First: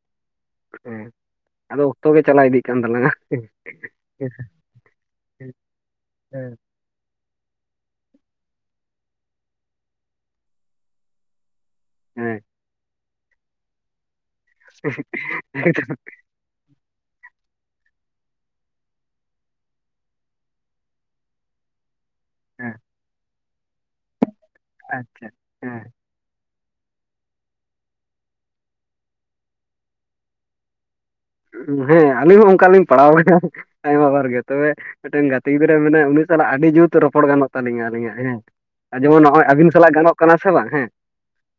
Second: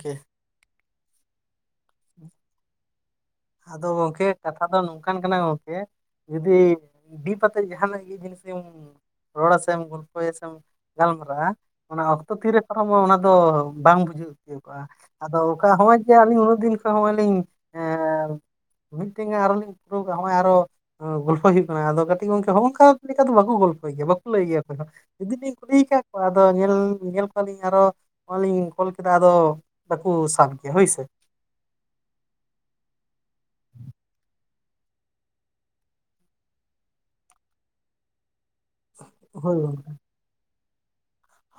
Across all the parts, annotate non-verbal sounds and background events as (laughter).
ᱠᱮ ᱦᱮᱸ ᱟᱫᱚ ᱚᱠᱛᱚ ᱜᱮ ᱪᱟᱞᱟᱣ ᱤᱫᱤᱜ ᱠᱟᱱ ᱛᱟᱞᱟᱝᱟ᱾ ᱟᱫᱚ ᱜᱚᱝᱠᱮ ᱦᱮᱸ ᱠᱟᱛᱷᱟ ᱫᱚ ᱱᱚᱝᱠᱟᱱ ᱠᱟᱱᱟ ᱜᱚᱝᱠᱮ ᱡᱩᱫᱤ ᱤ ᱵᱤᱯᱟᱛᱮ ᱡᱟᱦᱟᱱᱟᱜ ᱜᱮ ᱡᱤᱱᱤᱥ ᱥᱮ ᱚᱝ ᱨᱚᱲᱟᱥᱮᱢ ᱜᱚᱞᱯᱚᱭᱟᱥᱮᱢ ᱜᱟᱞᱢᱟᱨᱟᱜᱼᱟ᱾ ᱚᱱᱟ ᱚᱠᱛᱚ ᱛᱤᱨᱮ ᱯᱟᱨᱚᱢᱚ ᱚᱱᱟ ᱫᱚ ᱵᱟᱝ ᱵᱩᱡᱩᱜ᱾ ᱡᱩᱜᱼᱟ ᱟᱫᱚ ᱚᱠᱟ ᱮᱠᱫᱚᱢ, ᱦᱚᱸᱼᱚᱭ ᱡᱮ ᱟᱞᱤ ᱩᱱᱟᱹᱜ ᱫᱤᱱ ᱠᱷᱚᱱ ᱦᱚᱸᱜᱼᱚᱭ ᱞᱤᱧ ᱮᱸ ᱢᱤᱜᱴᱮᱱ ᱜᱟ ᱟᱨᱚ ᱞᱤᱧ ᱯᱩᱨᱟᱹᱣ ᱠᱟ ᱦᱚᱸᱜᱼᱚᱭ ᱟᱨᱚ ᱟᱸ ᱜᱚᱞᱯᱷᱚᱭ ᱦᱩᱭᱩᱜ ᱠᱟᱱᱟ ᱟᱫᱚ ᱠᱟᱹᱴ ᱤ ᱜᱚᱝᱠᱮ ᱦᱮᱸ ᱦᱚᱸᱼᱚᱝᱠᱟ ᱞᱮᱠᱟ ᱫᱚ ᱵᱟᱠᱩ ᱜᱚᱞᱯᱚᱭ ᱜᱮᱭᱟ ᱵᱟᱠᱩ ᱞᱟᱹᱭ ᱜᱮᱭᱟ ᱚᱠᱚᱭ ᱦᱚᱸ, ᱟᱪᱪᱷᱟ ᱡᱩᱫᱤ ᱞᱤᱧ ᱠᱩᱞᱤᱭ ᱦᱮᱸ ᱠᱟ ᱣᱟ ᱟᱫᱚ ᱧᱮᱞ ᱧᱮᱞ ᱠᱚᱣᱟ ᱞᱤᱧ ᱟᱨᱚ ᱟᱹᱞᱤᱧ ᱠᱚᱞ ᱠᱮᱫᱟ ᱟᱫᱚ ᱵᱟᱠᱩ ᱥᱟᱵ ᱜᱮᱭᱟ ᱦᱳᱭ ᱥᱮ᱾ ᱦᱮᱸ ᱟᱹᱞᱤᱧ ᱦᱚ ᱚᱝᱠᱟᱞᱤᱧ ᱯᱟᱲᱟᱣ ᱟᱭᱢᱟ ᱵᱟᱨ ᱜᱮ᱾ ᱛᱚᱵᱮ ᱢᱮᱜᱴᱮᱱ ᱜᱟᱛᱮ ᱜᱤᱫᱽᱨᱟᱹ ᱢᱮᱱᱟᱭᱟ, ᱩᱱᱤ ᱥᱟᱞᱟᱜ ᱟᱹᱰᱤ ᱡᱩᱛ ᱨᱚᱯᱚᱲ ᱜᱟᱱᱚᱜ ᱛᱟᱹᱞᱤᱧᱟ ᱟᱹᱞᱤᱧᱟᱜ ᱦᱮᱸ᱾ ᱟ ᱡᱮᱢᱚᱱ ᱱᱚᱜᱼᱚᱭ ᱦᱳᱭ ᱟᱹᱵᱤᱱ ᱜᱚᱝᱠᱮ ᱥᱟᱞᱟᱜ ᱜᱟᱱᱚᱜ ᱠᱟᱱᱟ ᱥᱮ ᱵᱟᱝ ᱦᱮᱸ᱾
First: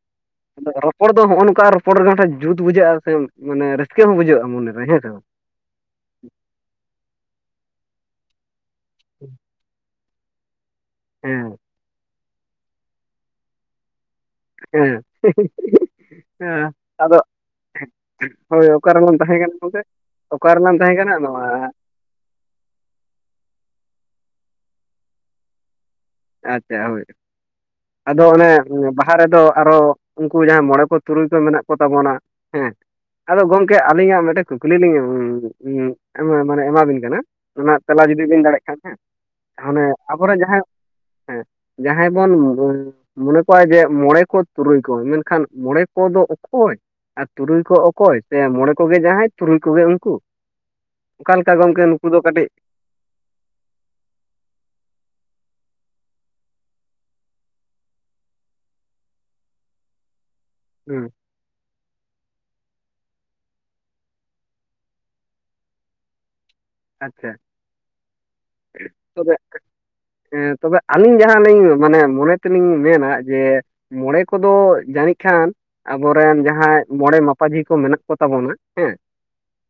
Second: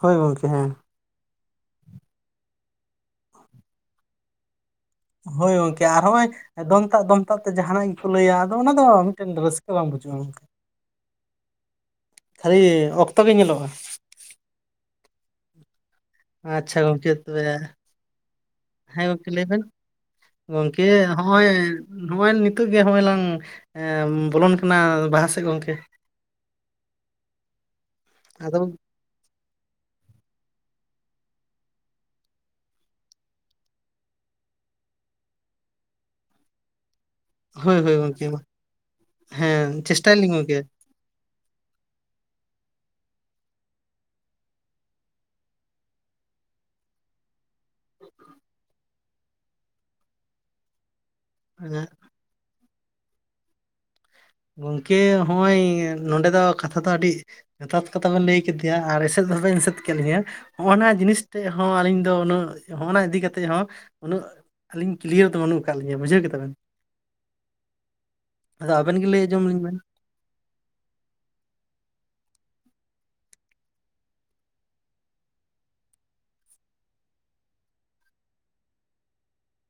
ᱦᱳᱭ ᱜᱚᱝᱠᱮ ᱦᱮᱸ᱾ ᱦᱚᱲ ᱫᱚ ᱦᱚᱜᱼᱚ ᱱᱚᱝᱠᱟ ᱨᱚᱯᱚᱲ (unintelligible) ᱡᱩᱛ ᱵᱩᱡᱷᱟᱹᱜᱼᱟ ᱥᱮ ᱢᱟᱱᱮ ᱨᱟᱹᱥᱠᱟᱹ ᱦᱚᱸ ᱵᱩᱡᱷᱟᱹᱜᱼᱟ ᱢᱚᱱᱮ ᱨᱮ, ᱦᱮᱸ ᱥᱮ ᱵᱟᱝ? ᱦᱳᱭ ᱜᱚᱝᱠᱮ ᱟᱨ ᱦᱚᱸᱜᱼᱚᱭ ᱫᱚᱱᱛᱟᱜ ᱫᱚᱱᱛᱟᱵ ᱛᱮ ᱡᱟᱦᱟᱱᱟ ᱤᱧ ᱯᱷᱩᱞᱟᱹᱭᱼᱭᱟ ᱟᱫᱚ ᱚᱱᱟ ᱫᱚ ᱢᱤᱜᱴᱮᱱ ᱨᱟᱹᱥᱠᱟᱹ ᱵᱟᱝ ᱵᱩ (unintelligible) ᱦᱮᱸ᱾ (unintelligible) ᱚᱠᱛᱚ ᱜᱮ ᱧᱮᱞᱚᱜᱼᱟ᱾ ᱦᱮᱸ᱾ ᱦᱮᱸ ᱟᱪᱪᱷᱟ ᱜᱚᱝᱠᱮ ᱟᱫᱚ ᱛᱚᱵᱮ ᱦᱳᱭ ᱚᱠᱟ ᱦᱮᱸ ᱨᱮᱵᱚᱱ ᱜᱚᱝᱠᱮ ᱛᱟᱦᱮᱸ ᱠᱟᱱ ᱜᱚᱝᱠᱮ? ᱚᱠᱟ ᱨᱮᱞᱟᱝ ᱛᱟᱦᱮᱸ ᱠᱟᱱᱟ (unintelligible) ᱮᱸ ᱱᱚᱜᱼᱚᱭ ᱱᱤᱛᱚᱜ ᱜᱮ ᱦᱚᱜᱼᱚᱭ ᱞᱟᱝ ᱮᱸ ᱵᱚᱞᱚᱱ ᱠᱟᱱᱟ ᱵᱟᱦᱟ ᱥᱮᱜ ᱜᱚᱝᱠᱮ᱾ ᱟᱪᱪᱷᱟ ᱦᱳᱭ, ᱟᱫᱚ ᱚᱱᱮ ᱵᱟ ᱦᱟ ᱨᱮᱫᱚ ᱟᱨᱚ ᱩᱝᱠᱩ ᱡᱟᱦᱟᱸᱭ ᱢᱚᱬᱮ ᱠᱚ ᱛᱩᱨᱩᱭ ᱠᱚ ᱢᱮᱱᱟᱜ ᱠᱚ ᱛᱟᱵᱚᱱᱟ ᱦᱮᱸ᱾ ᱟᱫᱚ ᱜᱚᱝᱠᱮ ᱟᱹᱞᱤᱧᱟᱜ ᱢᱮᱴᱮ ᱠᱩᱠᱞᱤ ᱞᱤᱧ (unintelligible) ᱢᱟᱱᱮ ᱮᱢᱟᱵᱤᱱ ᱠᱟᱱᱟ᱾ ᱦᱳᱭ ᱚᱱᱟᱜ ᱦᱳᱭ ᱛᱮᱞᱟ ᱜᱚᱝᱠᱮ ᱡᱩᱫᱤ ᱢᱟ ᱵᱮᱱ ᱫᱟᱲᱮᱜ ᱠᱷᱟᱱ ᱦᱮᱸ᱾ ᱦᱮᱸ ᱦᱟᱱᱮ ᱪᱮᱥᱴᱟᱭᱟᱞᱤᱧ ᱟᱵᱚᱨᱮᱱ ᱜᱚᱝᱠᱮ ᱡᱟᱦᱟᱸᱭ ᱦᱮᱸ ᱡᱟᱦᱟᱸᱭ ᱵᱚᱱ ᱜᱚᱝ ᱢᱚᱱᱮ ᱠᱚᱭᱟᱜ ᱡᱮ ᱢᱚᱬᱮ ᱠᱚ ᱛᱩᱨᱩᱭ ᱠᱚ ᱢᱮᱱᱠᱷᱟᱱ ᱢᱚᱬᱮ ᱠᱚᱫᱚ ᱚᱠᱚᱭ? ᱟ ᱛᱩᱨᱩᱭ ᱠᱚ ᱚᱠᱚᱭ ᱥᱮ, ᱢᱚᱲᱮ ᱠᱚᱜᱮ ᱡᱟᱦᱟᱸᱭ ᱛᱩᱨᱩᱭ ᱠᱩᱜᱮ ᱩᱱᱠᱩ᱾ ᱚᱠᱟ ᱞᱮᱠᱟ ᱦᱮᱸ ᱜᱚᱝᱠᱮ ᱱᱩᱠᱩ ᱫᱚ ᱠᱟᱹᱴᱤᱡ ᱜᱚᱝᱠᱮ ᱦᱚᱸᱼᱚᱭ ᱱᱚᱰᱮ ᱫᱚ ᱠᱟᱛᱷᱟ ᱫᱚ ᱟᱹᱰᱤ ᱡᱚᱛᱷᱟᱛ ᱠᱟᱛᱷᱟ ᱵᱮᱱ ᱞᱟᱹᱭ ᱠᱮᱫᱮᱭᱟ ᱟᱨ ᱮᱥᱮᱫ ᱦᱚᱸ ᱵᱮᱱ ᱮᱥᱮᱫ ᱠᱮᱫ ᱞᱤᱧᱟᱹ ᱦᱚᱜᱼᱚᱱᱟ ᱦᱮᱸ ᱡᱤᱱᱤᱥ ᱛᱮᱜ ᱦᱚᱸ ᱟᱹᱞᱤᱧ ᱫᱚ ᱩᱱᱟᱹᱜ ᱦᱚᱜᱼᱚᱱᱟ ᱤᱫᱤ ᱠᱟᱛᱮᱡ ᱦᱚᱸ ᱩᱱᱟᱹᱜ ᱟᱹᱞᱤᱧ ᱠᱞᱤᱭᱟᱹᱨ ᱫᱚ ᱵᱟᱹᱱᱩᱜ ᱠᱟᱜ ᱞᱤᱧᱟᱹ ᱵᱩᱡᱷᱟᱹᱣ ᱠᱮᱫᱟ ᱵᱮᱱ᱾ ᱟᱪᱪᱷᱟ, ᱟᱫᱚ ᱟᱵᱮᱱ ᱜᱮ ᱞᱟᱹᱭ ᱛᱚᱵᱮ ᱟᱸᱡᱚᱢ ᱟᱹᱞᱤᱧ ᱵᱮᱱ ᱮᱸ ᱛᱚᱵᱮ ᱟᱹᱞᱤᱧ ᱡᱟᱦᱟᱸᱞᱤᱧ ᱢᱟᱱᱮ ᱢᱚᱱᱮ ᱛᱮᱞᱤᱧ ᱢᱮᱱᱟ ᱡᱮ ᱢᱚᱬᱮ ᱠᱚᱫᱚ ᱡᱟᱹᱱᱤᱡ ᱠᱷᱟᱱ ᱟᱵᱚᱨᱮᱱ ᱡᱟᱦᱟᱸᱭ ᱢᱚᱬᱮ ᱢᱟᱯᱟᱡᱷᱤ ᱠᱚ ᱢᱮᱱᱟᱜ ᱠᱚ ᱛᱟᱵᱚᱱᱟ ᱦᱮᱸ,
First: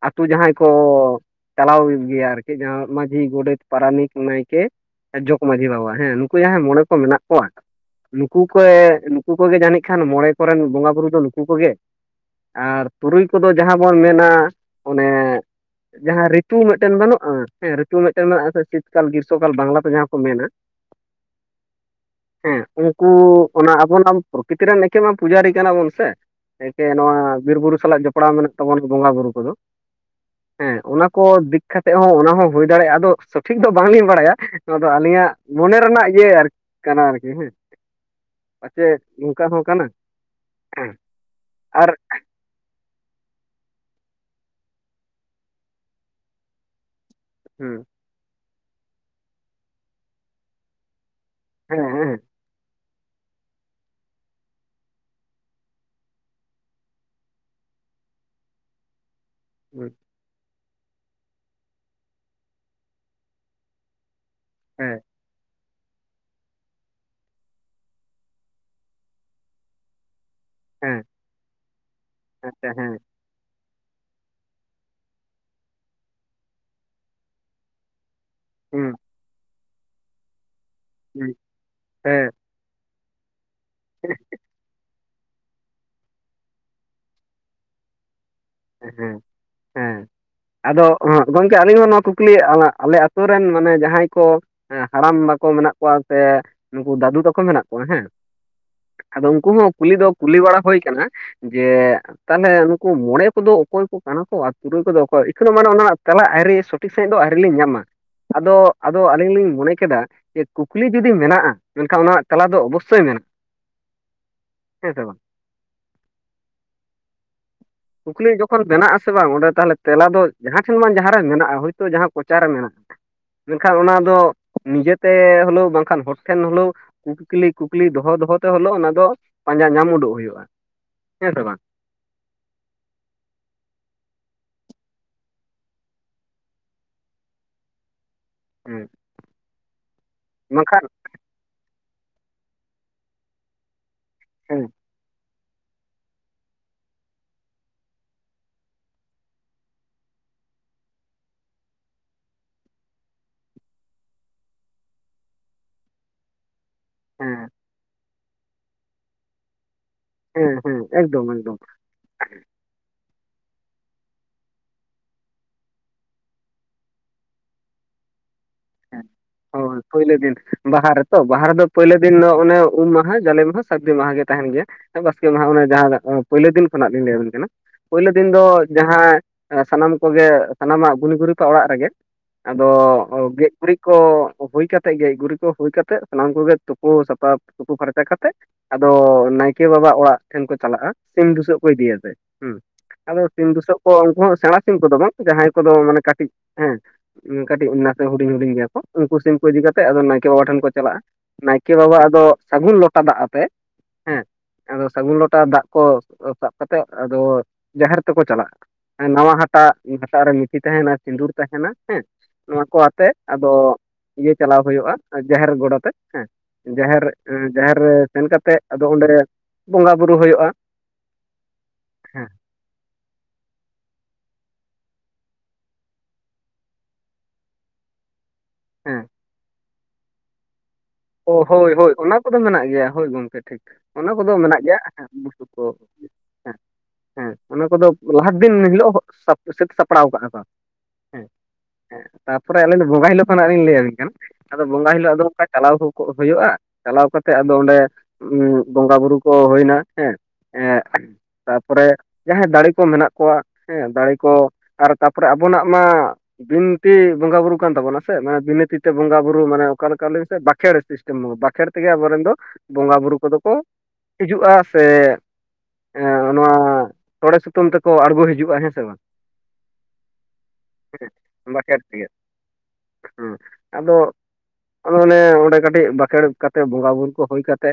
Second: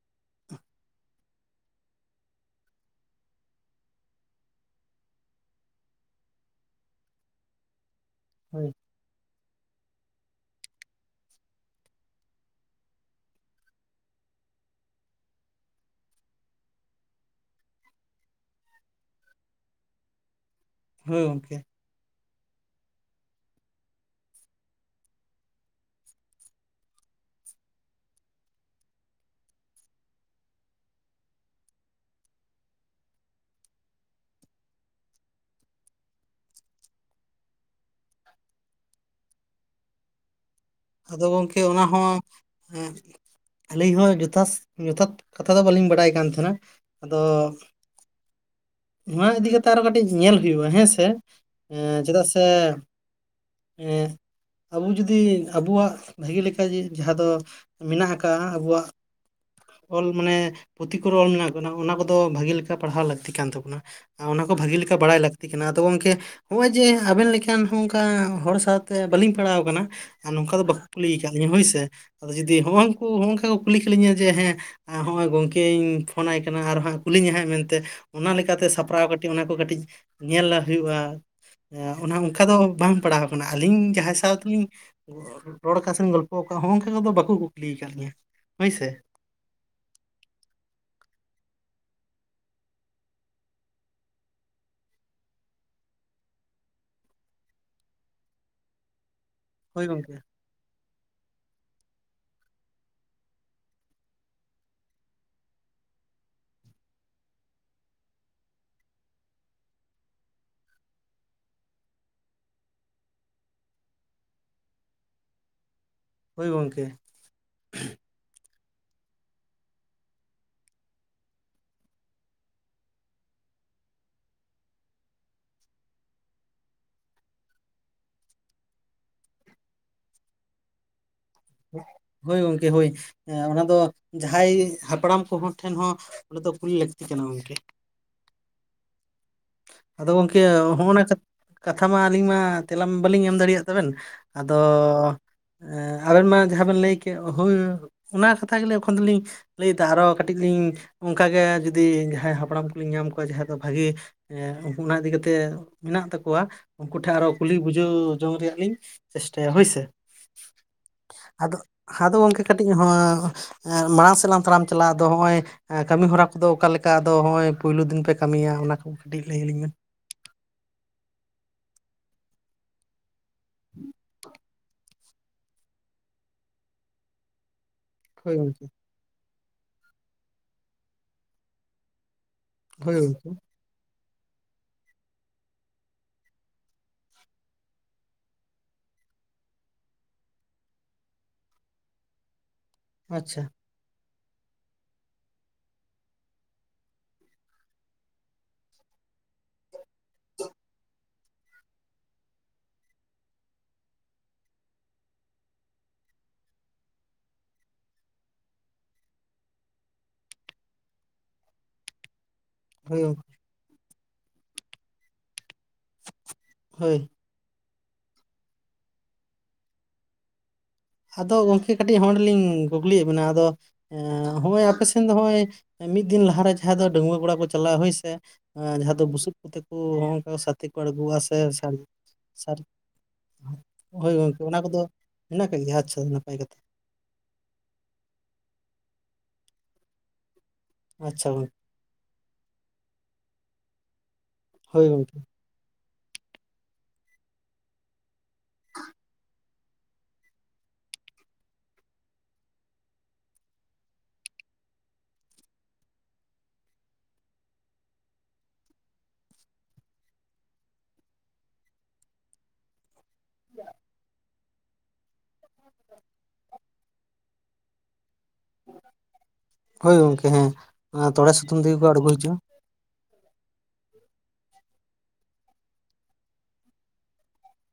ᱟᱛᱩ ᱡᱟᱦᱟᱸᱭ ᱠᱚ ᱪᱟᱞᱟᱣᱮᱫ ᱜᱮᱭᱟ ᱟᱨᱠᱤ ᱡᱟ ᱢᱟᱹᱡᱷᱤ ᱜᱚᱰᱮᱛ ᱯᱟᱨᱟᱱᱤᱠ ᱱᱟᱭᱠᱮ ᱡᱚᱜᱽ ᱢᱟᱹᱡᱷᱤ ᱵᱟᱵᱟ ᱦᱮᱸ ᱱᱩᱠᱩ ᱡᱟᱦᱟᱸᱭ ᱢᱚᱬᱮ ᱠᱚ ᱢᱮᱱᱟᱜ ᱠᱚᱣᱟ ᱱᱩᱠᱩ ᱠᱮ ᱦᱳᱭ ᱱᱩᱠᱩ ᱠᱚᱜᱮ ᱡᱟᱹᱱᱤᱡ ᱠᱷᱟᱱ ᱢᱚᱬᱮ ᱠᱚᱨᱮᱱ ᱵᱚᱸᱜᱟ ᱵᱩᱨᱩ ᱫᱚ ᱱᱩᱠᱩ ᱠᱚᱜᱮ, ᱟᱨ ᱛᱩᱨᱩᱭ ᱠᱚᱫᱚ ᱡᱟᱦᱟᱸ ᱵᱚᱱ ᱢᱮᱱᱟ ᱚᱱᱮ ᱡᱟᱦᱟᱸ ᱨᱤ ᱨᱤᱛᱩ ᱢᱮᱴᱮᱱ ᱵᱟᱹᱱᱩᱜᱼᱟ ᱦᱮᱸ ᱨᱤᱛᱩ ᱢᱮᱴᱮᱱ ᱢᱮᱱᱟᱜᱼᱟ ᱥᱤᱛᱠᱟᱞ ᱜᱤᱨᱥᱚᱠᱟᱞ ᱵᱟᱝᱞᱟᱛᱮ ᱡᱟᱦᱟᱸ ᱠᱚ ᱢᱮᱱᱟ, ᱦᱳᱭ ᱜᱚᱝᱠᱮ, ᱦᱮᱸ ᱩᱱᱠᱩ ᱚᱱᱟ ᱟᱵᱚ ᱚᱱᱟ ᱯᱨᱚᱠᱤᱛᱤᱨᱮᱱ ᱮᱠᱮ ᱢᱟ ᱯᱩᱡᱟᱨᱤ ᱠᱟᱱᱟ ᱵᱚᱱ ᱥᱮ, ᱮᱠᱮ ᱱᱚᱣᱟ ᱵᱤᱨ ᱵᱩᱨᱩ ᱥᱟᱞᱟᱜ ᱡᱚᱯᱲᱟᱣ ᱢᱮᱱᱟᱜ ᱛᱟᱵᱚᱱᱟ ᱵᱚᱸᱜᱟ ᱵᱩᱨᱩ ᱠᱚᱫᱚ ᱦᱮᱸ ᱚᱱᱟ ᱠᱚ ᱫᱤᱠ ᱠᱟᱛᱮᱫ ᱦᱚᱸ ᱚᱱᱟ ᱦᱚᱸ ᱦᱩᱭ ᱫᱟᱲᱮᱭᱟᱜᱼᱟ ᱟᱫᱚ ᱥᱚᱴᱷᱤᱠ ᱫᱚ ᱵᱟᱝᱞᱤᱧ ᱵᱟᱲᱟᱭᱟ ᱱᱚᱣᱟ ᱫᱚ ᱟᱹᱞᱤᱧᱟᱜ ᱢᱚᱱᱮ ᱨᱮᱱᱟᱜ ᱤᱭᱟᱹ ᱟᱨ ᱠᱟᱱᱟ ᱟᱨᱠᱤ ᱦᱮᱸ ᱯᱟᱪᱮᱫ ᱱᱚᱝᱠᱟ ᱦᱚᱸ ᱠᱟᱱᱟ, ᱟᱫᱚ ᱜᱚᱝᱠᱮ ᱚᱱᱟ ᱟᱨ ᱦᱚᱸ ᱦᱮᱸ ᱟᱹᱞᱤᱧ ᱦᱚᱸ ᱡᱚᱛᱷᱟᱛ ᱡᱚᱛᱷᱟᱛ ᱠᱟᱛᱷᱟ ᱫᱚ ᱵᱟᱹᱞᱤᱧ ᱵᱟᱰᱟᱭ ᱠᱟᱱ ᱛᱟᱦᱮᱱᱟ ᱟᱫᱚ ᱦᱮᱸ ᱱᱚᱣᱟ ᱤᱫᱤ ᱠᱟᱛᱮᱜ ᱟᱨᱚ ᱠᱟᱹᱴᱤᱡ ᱧᱮᱞ ᱦᱩᱭᱩᱜᱼᱟ ᱦᱮᱸᱥᱮ ᱦᱮᱸ ᱦᱮᱸ ᱪᱮᱫᱟᱜ ᱥᱮ ᱮᱸ, ᱟᱵᱩ ᱡᱩᱫᱤ ᱟᱵᱚᱣᱟᱜ ᱵᱷᱟᱜᱤ ᱞᱮᱠᱟ ᱡᱟᱦᱟᱸ ᱫᱚ ᱢᱮᱱᱟᱜ ᱠᱟᱜ-ᱟ ᱟᱵᱩᱣᱟᱜ ᱦᱮᱸ ᱚᱞ ᱢᱟᱱᱮ ᱯᱩᱛᱷᱤ ᱠᱚᱨᱚᱱ ᱚᱞ ᱢᱮᱱᱟᱜ ᱠᱟᱱᱟ ᱚᱱᱟ ᱠᱚᱫᱚ ᱵᱷᱟᱜᱮ ᱞᱮᱠᱟ ᱯᱟᱲᱦᱟᱣ ᱞᱟᱹᱠᱛᱤ ᱠᱟᱱ ᱛᱟᱵᱳᱱᱟ, ᱟᱨ ᱚᱱᱟ ᱠᱚ ᱵᱷᱟᱹᱜᱤ ᱞᱮᱠᱟ ᱦᱮᱸ ᱵᱟᱲᱟᱭ ᱞᱟᱠ ᱞᱟᱹᱠᱛᱤ ᱠᱟᱱᱟ ᱟᱫᱚ ᱜᱚᱝᱠᱮ ᱱᱚᱜᱼᱚᱭ ᱡᱮ ᱟᱵᱮᱱ ᱞᱮᱠᱟᱱ ᱦᱚᱸ ᱚᱱᱠᱟ ᱦᱚᱲ ᱥᱟᱶᱛᱮ ᱵᱟᱹᱞᱤᱧ ᱯᱟᱲᱟᱣ ᱠᱟᱱᱟ, ᱟᱨ ᱱᱚᱝᱠᱟ ᱫᱚ ᱵᱟᱠᱚ ᱦᱮᱸ ᱠᱩᱞᱤ ᱠᱟᱫᱤᱧᱟᱹ ᱦᱳᱭᱥᱮ ᱟᱫᱚ ᱡᱩᱫᱤ ᱟᱪᱪᱷᱟ ᱦᱚᱸᱜᱼᱚᱭ ᱦᱮᱸ ᱩᱱᱠᱩ ᱦᱚᱸᱜ ᱚᱱᱠᱟ ᱠᱩᱞᱤ ᱠᱤᱞᱤᱧᱟ ᱡᱮ ᱦᱮᱸ ᱦᱚᱜᱼᱚᱭ ᱜᱚᱝᱠᱮ ᱤᱧ ᱯᱷᱳᱱ ᱟᱭ ᱠᱟᱱᱟ ᱟᱨ ᱦᱟᱸᱜ ᱠᱩᱞᱤᱧᱟᱭ ᱦᱟᱸᱜ ᱢᱮᱱᱛᱮ ᱚᱱᱟ ᱞᱮᱠᱟᱛᱮ ᱦᱮᱸ ᱥᱟᱯᱨᱟᱣ ᱠᱟᱹᱴᱤᱡ ᱚᱱᱟ ᱠᱚ ᱠᱟᱹᱴᱤᱡ ᱧᱮᱞ ᱦᱩᱭᱩᱜᱼᱟ ᱚᱱᱟ ᱦᱮᱸ ᱚᱱᱠᱟ ᱫᱚ ᱵᱟᱝ ᱯᱟᱲᱟᱣ ᱢᱟᱱᱮ ᱟᱹᱞᱤᱧ ᱡᱟᱦᱟᱸᱭ ᱥᱟᱶᱛᱮᱞᱤᱧ ᱨᱚᱲ ᱠᱟ ᱥᱮᱢ ᱜᱚᱞᱯᱚ ᱠᱟᱜᱼᱟ ᱦᱚᱸᱜ ᱚᱱᱠᱟ ᱠᱚᱫᱚ ᱵᱟᱠᱚ ᱠᱩᱠᱞᱤ ᱠᱟᱫᱞᱤᱧᱟ, ᱦᱮᱸ ᱦᱮᱸ, ᱟᱫᱚ ᱜᱚᱝᱠᱮ ᱟᱹᱞᱤᱧ ᱦᱚᱸ ᱱᱚᱣᱟ ᱠᱩᱠᱞᱤ ᱟᱞᱮ ᱟᱛᱳ ᱨᱮᱱ ᱢᱟᱱᱮ ᱡᱟᱦᱟᱸᱭ ᱠᱚ ᱦᱮᱸ ᱦᱟᱲᱟᱢ ᱵᱟᱠᱚ ᱢᱮᱱᱟᱜ ᱠᱚᱣᱟ ᱥᱮ ᱱᱩᱠᱩ ᱫᱟᱹᱫᱩ ᱛᱟᱠᱚ ᱢᱮᱱᱟᱜ ᱠᱚᱣᱟ ᱦᱮᱸ, ᱟᱫᱚ ᱩᱱᱠᱩ ᱦᱚᱸ ᱦᱳᱭ ᱠᱩᱞᱤ ᱫᱚ ᱜᱚᱝᱠᱮ ᱠᱩᱞᱤ ᱵᱟᱲᱟ ᱦᱩᱭ ᱠᱟᱱᱟ ᱡᱮ ᱛᱟᱞᱦᱮ ᱩᱱᱠᱩ ᱢᱚᱬᱮ ᱠᱚᱫᱚ ᱚᱠᱚᱭ ᱠᱚ ᱠᱟᱱᱟ ᱠᱚ ᱟᱨ ᱛᱩᱨᱩᱭ ᱠᱚᱫᱚ ᱚᱠᱚᱭ ᱮᱠᱷᱚᱱᱳ ᱫᱚ ᱢᱟᱱᱮ ᱚᱱᱟ ᱨᱮᱱᱟᱜ ᱛᱮᱞᱟ ᱟᱹᱭᱨᱤ ᱥᱚᱴᱷᱤᱠ ᱥᱟᱦᱤᱡ ᱫᱚ ᱟᱹᱣᱨᱤ ᱞᱤᱧ ᱧᱟᱢᱟ᱾ ᱟᱫᱚ ᱟᱫᱚ ᱟᱹᱞᱤᱧ ᱞᱤᱧ ᱢᱚᱱᱮ ᱠᱮᱫᱟ, ᱪᱮᱫ ᱠᱩᱠᱞᱤ ᱡᱩᱫᱤ ᱢᱮᱱᱟᱜᱼᱟ ᱢᱮᱱᱠᱷᱟᱱ ᱚᱱᱟ ᱛᱟᱞᱟ ᱫᱚ ᱚᱵᱚᱥᱥᱳᱭ ᱢᱮᱱᱟᱜᱼᱟ, ᱦᱮᱸ ᱥᱮ ᱵᱟᱝ? ᱦᱳᱭ ᱜᱚᱝᱠᱮ᱾ ᱠᱩᱠᱞᱤ ᱡᱚᱠᱷᱚᱱ ᱵᱮᱱᱟᱜ ᱟᱥᱮ ᱵᱟᱝ ᱚᱸᱰᱮ ᱛᱟᱦᱚᱞᱮ ᱛᱮᱞᱟ ᱫᱚ ᱡᱟᱦᱟᱸ ᱴᱷᱮᱱ ᱵᱟᱝ ᱡᱟᱦᱟᱸ ᱨᱮ ᱢᱮᱱᱟᱜᱼᱟ ᱦᱳᱭᱛᱳ ᱡᱟᱦᱟᱸ ᱠᱚᱪᱟᱨᱮ ᱢᱮᱱᱟᱜᱼᱟᱺ ᱢᱮᱱᱠᱷᱟᱱ ᱚᱱᱟ ᱫᱚ ᱱᱤᱡᱮᱛᱮ ᱦᱳᱞᱳᱣ ᱵᱟᱝᱠᱷᱟᱱ ᱦᱚᱲ ᱴᱷᱮᱱ ᱦᱳᱞᱳᱣ, ᱠᱩᱠᱞᱤ ᱠᱩᱠᱞᱤ ᱫᱚᱦᱚ ᱫᱚᱦᱚᱛᱮ ᱦᱚᱞᱮ ᱳ ᱚᱱᱟ ᱫᱚ ᱯᱟᱸᱡᱟ ᱧᱟᱢ ᱩᱰᱩᱜ ᱦᱩᱭᱩᱜᱼᱟ ᱦᱮᱸ ᱥᱮ ᱵᱟᱝ? ᱦᱳᱭ ᱜᱚᱢᱠᱮ ᱦᱳᱭ ᱚᱱᱟ ᱫᱚ ᱡᱟᱦᱟᱸᱭ ᱦᱟᱯᱲᱟᱢ ᱠᱚᱦᱚᱸ ᱴᱷᱮᱱ ᱦᱚᱸ ᱚᱱᱟ ᱛᱚ ᱠᱩᱞᱤ ᱞᱟᱹᱠᱛᱤ ᱠᱟᱱᱟ ᱜᱚᱝᱠᱮ, ᱦᱮᱸ᱾ ᱟᱫᱚ ᱜᱚᱝᱠᱮ ᱵᱟᱝᱠᱷᱟᱱ ᱦᱚᱸᱜᱼᱚ ᱱᱟ ᱠᱟᱛᱷᱟ ᱢᱟ ᱟᱹᱞᱤᱧ ᱢᱟ ᱛᱮᱞᱟ ᱢᱟ ᱵᱟᱹᱞᱤᱧ ᱮᱢ ᱫᱟᱲᱮᱭᱟᱜ ᱛᱟᱵᱮᱱ, ᱟᱫᱚ ᱦᱮᱸ ᱟᱵᱮᱱ ᱢᱟ ᱡᱟᱦᱟᱸ ᱵᱮᱱ ᱞᱟᱹᱭ ᱠᱮᱫ ᱦᱳᱭ ᱚᱱᱟ ᱠᱟᱛᱷᱟ ᱜᱮᱞᱮ ᱮᱠᱷᱚᱱ ᱫᱚᱞᱤᱧ ᱞᱟᱹᱭᱫᱟ ᱟᱨᱦᱚ ᱠᱟᱹᱴᱤᱡ ᱞᱤᱧ ᱚᱱᱠᱟᱜᱮ ᱡᱩᱫᱤ ᱡᱟᱦᱟᱸᱭ ᱦᱟᱯᱲᱟᱢ ᱠᱚᱞᱤᱧ ᱧᱟᱢ ᱠᱚᱣᱟ ᱡᱟᱦᱟᱸᱭ ᱫᱚ ᱵᱷᱟᱹᱜᱤ ᱦᱮᱸ ᱩᱱᱠᱩ ᱚᱱᱟ ᱤᱫᱤ ᱠᱟᱛᱮᱜ ᱢᱮᱱᱟᱜ ᱛᱟᱠᱚᱣᱟ ᱩᱱᱠᱩ ᱴᱷᱮᱱ ᱟᱨᱦᱚᱸ ᱦᱮᱸ ᱠᱩᱞᱤ ᱵᱩᱡᱷᱟᱹᱣ ᱡᱚᱝ ᱨᱮᱭᱟᱜ ᱞᱤᱧ ᱪᱮᱥᱴᱟᱭᱟ ᱦᱳᱭᱥᱮ ᱦᱮᱸ ᱦᱮᱸ ᱮᱠᱫᱚᱢ ᱟᱫᱚ ᱮᱠᱫᱚᱢ ᱟᱫᱚ ᱜᱚᱝᱠᱮ ᱠᱟᱴᱤᱡ ᱦᱚᱸ ᱢᱟᱲᱟᱝ ᱥᱮᱫ ᱞᱟᱝ ᱛᱟᱲᱟᱢ ᱪᱟᱞᱟᱜᱼᱟ ᱟᱫᱚ ᱱᱚᱜ ᱚᱭ ᱠᱟᱹᱢᱤ ᱦᱚᱨᱟ ᱠᱚᱫᱚ ᱚᱠᱟ ᱞᱮᱠᱟ ᱟᱫᱚ ᱱᱚᱜᱼᱚᱭ ᱯᱳᱭᱞᱳ ᱫᱤᱱ ᱯᱮ ᱠᱟᱹᱢᱤᱭᱟ ᱚᱱᱟ ᱠᱚ ᱦᱮᱸ ᱠᱟᱹᱴᱤᱡ ᱞᱟᱹᱭ ᱟᱹᱞᱤᱧ ᱢᱮ? ᱦᱳᱭ ᱯᱳᱭᱞᱳ ᱫᱤᱱ ᱵᱟᱦᱟ ᱨᱮᱛᱚ ᱵᱟᱦᱟ ᱨᱮᱫᱚ ᱯᱳᱭᱞᱳ ᱫᱤᱱ ᱫᱚ ᱚᱱᱮ ᱩᱢ ᱢᱟᱦᱟ ᱡᱟᱞᱮ ᱢᱟᱦᱟ ᱥᱟᱨᱫᱤ ᱢᱟᱦᱟ ᱜᱮ ᱛᱟᱦᱮᱱ ᱜᱮᱭᱟ ᱦᱮ ᱵᱟᱥᱠᱮ ᱢᱟᱦᱟ ᱚᱱᱮ ᱡᱟᱦᱟᱸ ᱯᱳᱭᱞᱳ ᱫᱤᱱ ᱠᱷᱚᱱᱟᱜ ᱞᱤᱧ ᱞᱟᱹᱭ ᱟᱵᱤᱱ ᱠᱟᱱᱟ ᱾ ᱯᱳᱭᱞᱳ ᱫᱤᱱ ᱦᱳᱭ ᱫᱚ ᱜᱚᱝᱠᱮ ᱡᱟᱦᱟᱸ ᱥᱟᱱᱟᱢ ᱠᱚᱜᱮ ᱥᱟᱱᱟᱢᱟᱜ ᱜᱩᱱᱤ ᱜᱩᱨᱤᱵᱟᱜ ᱚᱲᱟᱜ ᱨᱮᱜᱮ ᱟᱫᱚ ᱦᱳᱭ ᱜᱚᱝᱠᱮ ᱜᱮ ᱜᱩᱨᱤᱡ ᱠᱚ ᱦᱩᱭ ᱠᱟᱛᱮᱫ ᱜᱮ ᱜᱩᱨᱤᱡ ᱠᱚ ᱦᱩᱭ ᱠᱟᱛᱮᱜ ᱥᱟᱱᱟᱢ ᱠᱚᱜᱮ ᱛᱩᱯᱩ ᱥᱟᱯᱟᱯ ᱛᱩᱯᱩ ᱯᱷᱟᱨᱪᱟ ᱠᱟᱛᱮᱜ ᱟᱫᱚ ᱱᱟᱭᱠᱮ ᱵᱟᱵᱟ ᱚᱲᱟᱜ ᱴᱷᱮᱱ ᱠᱚ ᱪᱟᱞᱟᱜᱼᱟ ᱥᱤᱢ ᱵᱩᱥᱟᱹᱜ ᱠᱚ ᱤᱫᱤᱭᱟᱛᱮ ᱦᱮᱸ ᱾ ᱟᱫᱚ ᱟᱪᱪᱷᱟ ᱥᱤᱢ ᱵᱩᱥᱟᱹᱜ ᱩᱱᱠᱩ ᱦᱚᱸ ᱥᱮᱬᱟ ᱥᱤᱢ ᱠᱚᱫᱚ ᱵᱟᱝ ᱡᱟᱦᱟᱸᱭ ᱠᱚᱫᱚ ᱢᱟᱱᱮ ᱠᱟᱹᱴᱤᱡ ᱦᱮᱸ ᱠᱟᱹᱴᱤᱡ ᱱᱟᱥᱮ ᱦᱩᱰᱤᱧ ᱦᱩᱰᱤᱧ ᱜᱮᱭᱟ ᱠᱚ ᱩᱱᱠᱩ ᱥᱤᱢ ᱠᱚ ᱤᱫᱤ ᱠᱟᱛᱮᱜ ᱟᱫᱚ ᱱᱟᱭᱠᱮ ᱵᱟᱵᱟ ᱴᱷᱮᱱ ᱠᱚ ᱪᱟᱞᱟᱜᱼᱟ ᱾ ᱱᱟᱭᱠᱮ ᱵᱟᱵᱟ ᱟᱫᱚ ᱥᱟᱹᱜᱩᱱ ᱞᱚᱴᱟ ᱫᱟᱜ ᱟᱛᱮ ᱦᱮᱸ ᱟᱫᱚ ᱥᱟᱹᱜᱩᱱ ᱞᱚᱴᱟ ᱫᱟᱜ ᱠᱚ ᱥᱟᱵ ᱠᱟᱛᱮᱜ ᱟᱫᱚ ᱡᱟᱦᱮᱨ ᱛᱮᱠᱚ ᱪᱟᱞᱟᱜᱼᱟ ᱾ ᱱᱟᱣᱟ ᱦᱟᱴᱟᱜ ᱦᱟᱴᱟᱜ ᱨᱮ ᱢᱤᱛᱷᱤ ᱛᱟᱦᱮᱱᱟ ᱥᱤᱸᱫᱩᱨ ᱛᱟᱦᱮᱱᱟ ᱦᱮᱸ ᱱᱚᱣᱟ ᱠᱚ ᱦᱳᱭ ᱛᱮ ᱜᱚᱝᱠᱮ, ᱟᱫᱚ ᱤᱭᱟᱹ ᱪᱟᱞᱟᱣ ᱦᱩᱭᱩᱜᱼᱟ ᱡᱟᱦᱮᱨ ᱜᱚᱰᱟ ᱛᱮ ᱦᱮᱸ ᱦᱳᱭ ᱡᱟᱦᱮᱨ ᱡᱟᱦᱮᱨ ᱨᱮ ᱥᱮᱱ ᱠᱟᱛᱮᱜ ᱟᱫᱚ ᱚᱸᱰᱮ ᱵᱚᱸᱜᱟ ᱵᱩᱨᱩ ᱦᱩᱭᱩᱜᱼᱟ ᱾ ᱟᱫᱚ ᱜᱚᱝᱠᱮ ᱠᱟᱹᱴᱤᱡ ᱦᱚᱰᱮᱞᱤᱧ ᱠᱩᱠᱞᱤᱭᱮᱫ ᱵᱮᱱᱟ ᱟᱫᱚ ᱮ ᱦᱚᱸᱜᱼᱚᱭ ᱟᱯᱮ ᱥᱮᱱ ᱫᱚ ᱱᱚᱜᱼᱚᱭ ᱢᱤᱫ ᱫᱤᱱ ᱞᱟᱦᱟᱨᱮ ᱡᱟᱦᱟᱸᱭ ᱫᱚ ᱰᱟᱹᱜᱩᱣᱟᱹ ᱠᱚᱲᱟ ᱠᱚ ᱪᱟᱞᱟᱜ ᱦᱳᱭ ᱥᱮ ᱡᱟᱦᱟᱸ ᱦᱮᱸ ᱫᱚ ᱵᱩᱥᱩᱵ ᱠᱚᱛᱮ ᱠᱚ ᱱᱚᱜᱝᱠᱟ ᱦᱛᱤ ᱠᱚ ᱟᱬᱜᱳᱼᱟ ᱚ ᱥᱮ ᱦᱳᱭ ᱦᱳᱭ ᱚᱱᱟ ᱠᱚᱫᱚ ᱢᱮᱱᱟᱜ ᱜᱮᱭᱟ ᱦᱳᱭ ᱜᱚᱢᱠᱮ ᱴᱷᱤᱠ ᱦᱳᱭ ᱜᱚᱝᱠᱮ ᱚᱱᱟ ᱢᱮᱱᱟᱜ ᱜᱮᱭᱟ ᱠᱚᱫᱚ ᱦᱮᱸ ᱵᱩᱥᱩᱵ ᱢᱮᱱᱟᱜ ᱠᱟᱜ ᱠᱚ ᱜᱮᱭᱟ? (unintelligible) ᱱᱟᱯᱟᱭ ᱠᱟᱛᱷᱟ᱾ ᱦᱮᱸ ᱦᱮᱸ ᱚᱱᱟ ᱠᱚᱫᱚ ᱞᱟᱦᱟ ᱫᱤᱱ ᱦᱤᱞᱳᱜ ᱥᱟᱹᱛ ᱥᱟᱯᱲᱟᱣ ᱠᱟᱜᱼᱟ ᱠᱚ ᱾ ᱟᱪᱪᱷᱟ ᱾ ᱦᱮᱸ ᱛᱟᱯᱚᱨᱮ ᱟᱹᱞᱤᱧ ᱫᱚ ᱵᱚᱸᱜᱟ ᱦᱤᱞᱳᱜ ᱠᱷᱱᱟᱜ ᱞᱤᱧ ᱞᱟᱹᱭ ᱟᱵᱤᱱ ᱠᱟᱱᱟ ᱟᱫᱚ ᱦᱳᱭ ᱵᱚᱸᱜᱟ ᱦᱤᱞᱳᱜ ᱜᱚᱝᱠᱮ ᱫᱚ ᱚᱱᱠᱟ ᱪᱟᱞᱟᱣ ᱠᱚ ᱦᱩᱭᱩᱜᱼᱟ ᱪᱟᱞᱟᱣ ᱠᱟᱛᱮᱜ ᱟᱫᱚ ᱚᱸᱰᱮ ᱵᱚᱸᱜᱟ ᱵᱩᱨᱩ ᱠᱚ ᱦᱩᱭᱱᱟ ᱦᱮᱸ ᱾ ᱦᱮ ᱛᱟᱨᱯᱚᱨᱮ ᱡᱟᱦᱟᱸᱭ ᱫᱟᱲᱮ ᱠᱚ ᱢᱮᱱᱟᱜ ᱠᱚᱣᱟ ᱦᱮᱸ ᱫᱟᱲᱮ ᱠᱚ ᱟᱨ ᱛᱟᱯᱚᱨᱮ ᱟᱵᱚᱱᱟᱜ ᱢᱟ ᱵᱤᱱᱛᱤ ᱵᱚᱸᱜᱟ ᱵᱩᱨᱩ ᱠᱟᱱ ᱛᱟᱵᱚᱱᱟ ᱥᱮ ᱢᱟᱱᱮ ᱵᱤᱱᱟᱹ ᱛᱤ ᱛᱮ ᱵᱚᱸᱜᱟ ᱵᱩᱨᱩ ᱢᱟᱱᱮ ᱚᱠᱟᱞᱮᱠᱟ ᱞᱟᱹᱭ ᱵᱤᱱ ᱥᱮ ᱵᱟᱸᱠᱷᱮᱲ ᱥᱤᱥᱴᱮᱢ ᱵᱟᱸᱠᱷᱮᱲ ᱛᱮᱜᱮ ᱟᱵᱚ ᱨᱮᱱ ᱫᱚ ᱵᱚᱸᱜᱟ ᱵᱩᱨᱩ ᱠᱚᱫᱚ ᱠᱚ ᱦᱤᱡᱩᱜᱼᱟ ᱥᱮ ᱱᱚᱣᱟ ᱛᱚᱲᱮ ᱥᱩᱛᱟᱹᱢ ᱛᱮᱠᱚ ᱟᱬᱜᱚ ᱦᱤᱡᱩᱜ ᱦᱳᱭ ᱜᱚᱝᱠᱮ ᱦᱮᱸ ᱛᱚᱲᱮ ᱥᱩᱛᱟᱹᱢ ᱛᱮᱜᱮ ᱠᱚ ᱟᱬᱜᱚ ᱦᱤᱡᱩᱜᱼᱟ ᱾ ᱦᱮᱸ ᱟᱫᱚ ᱟᱫᱚ ᱚᱱᱮ ᱠᱟᱹᱴᱤᱡ ᱵᱟᱠᱷᱮᱲ ᱠᱟᱛᱮᱫ ᱵᱚᱸᱜᱟ ᱵᱩᱨᱩ ᱠᱚ ᱦᱩᱭ ᱠᱟᱛᱮ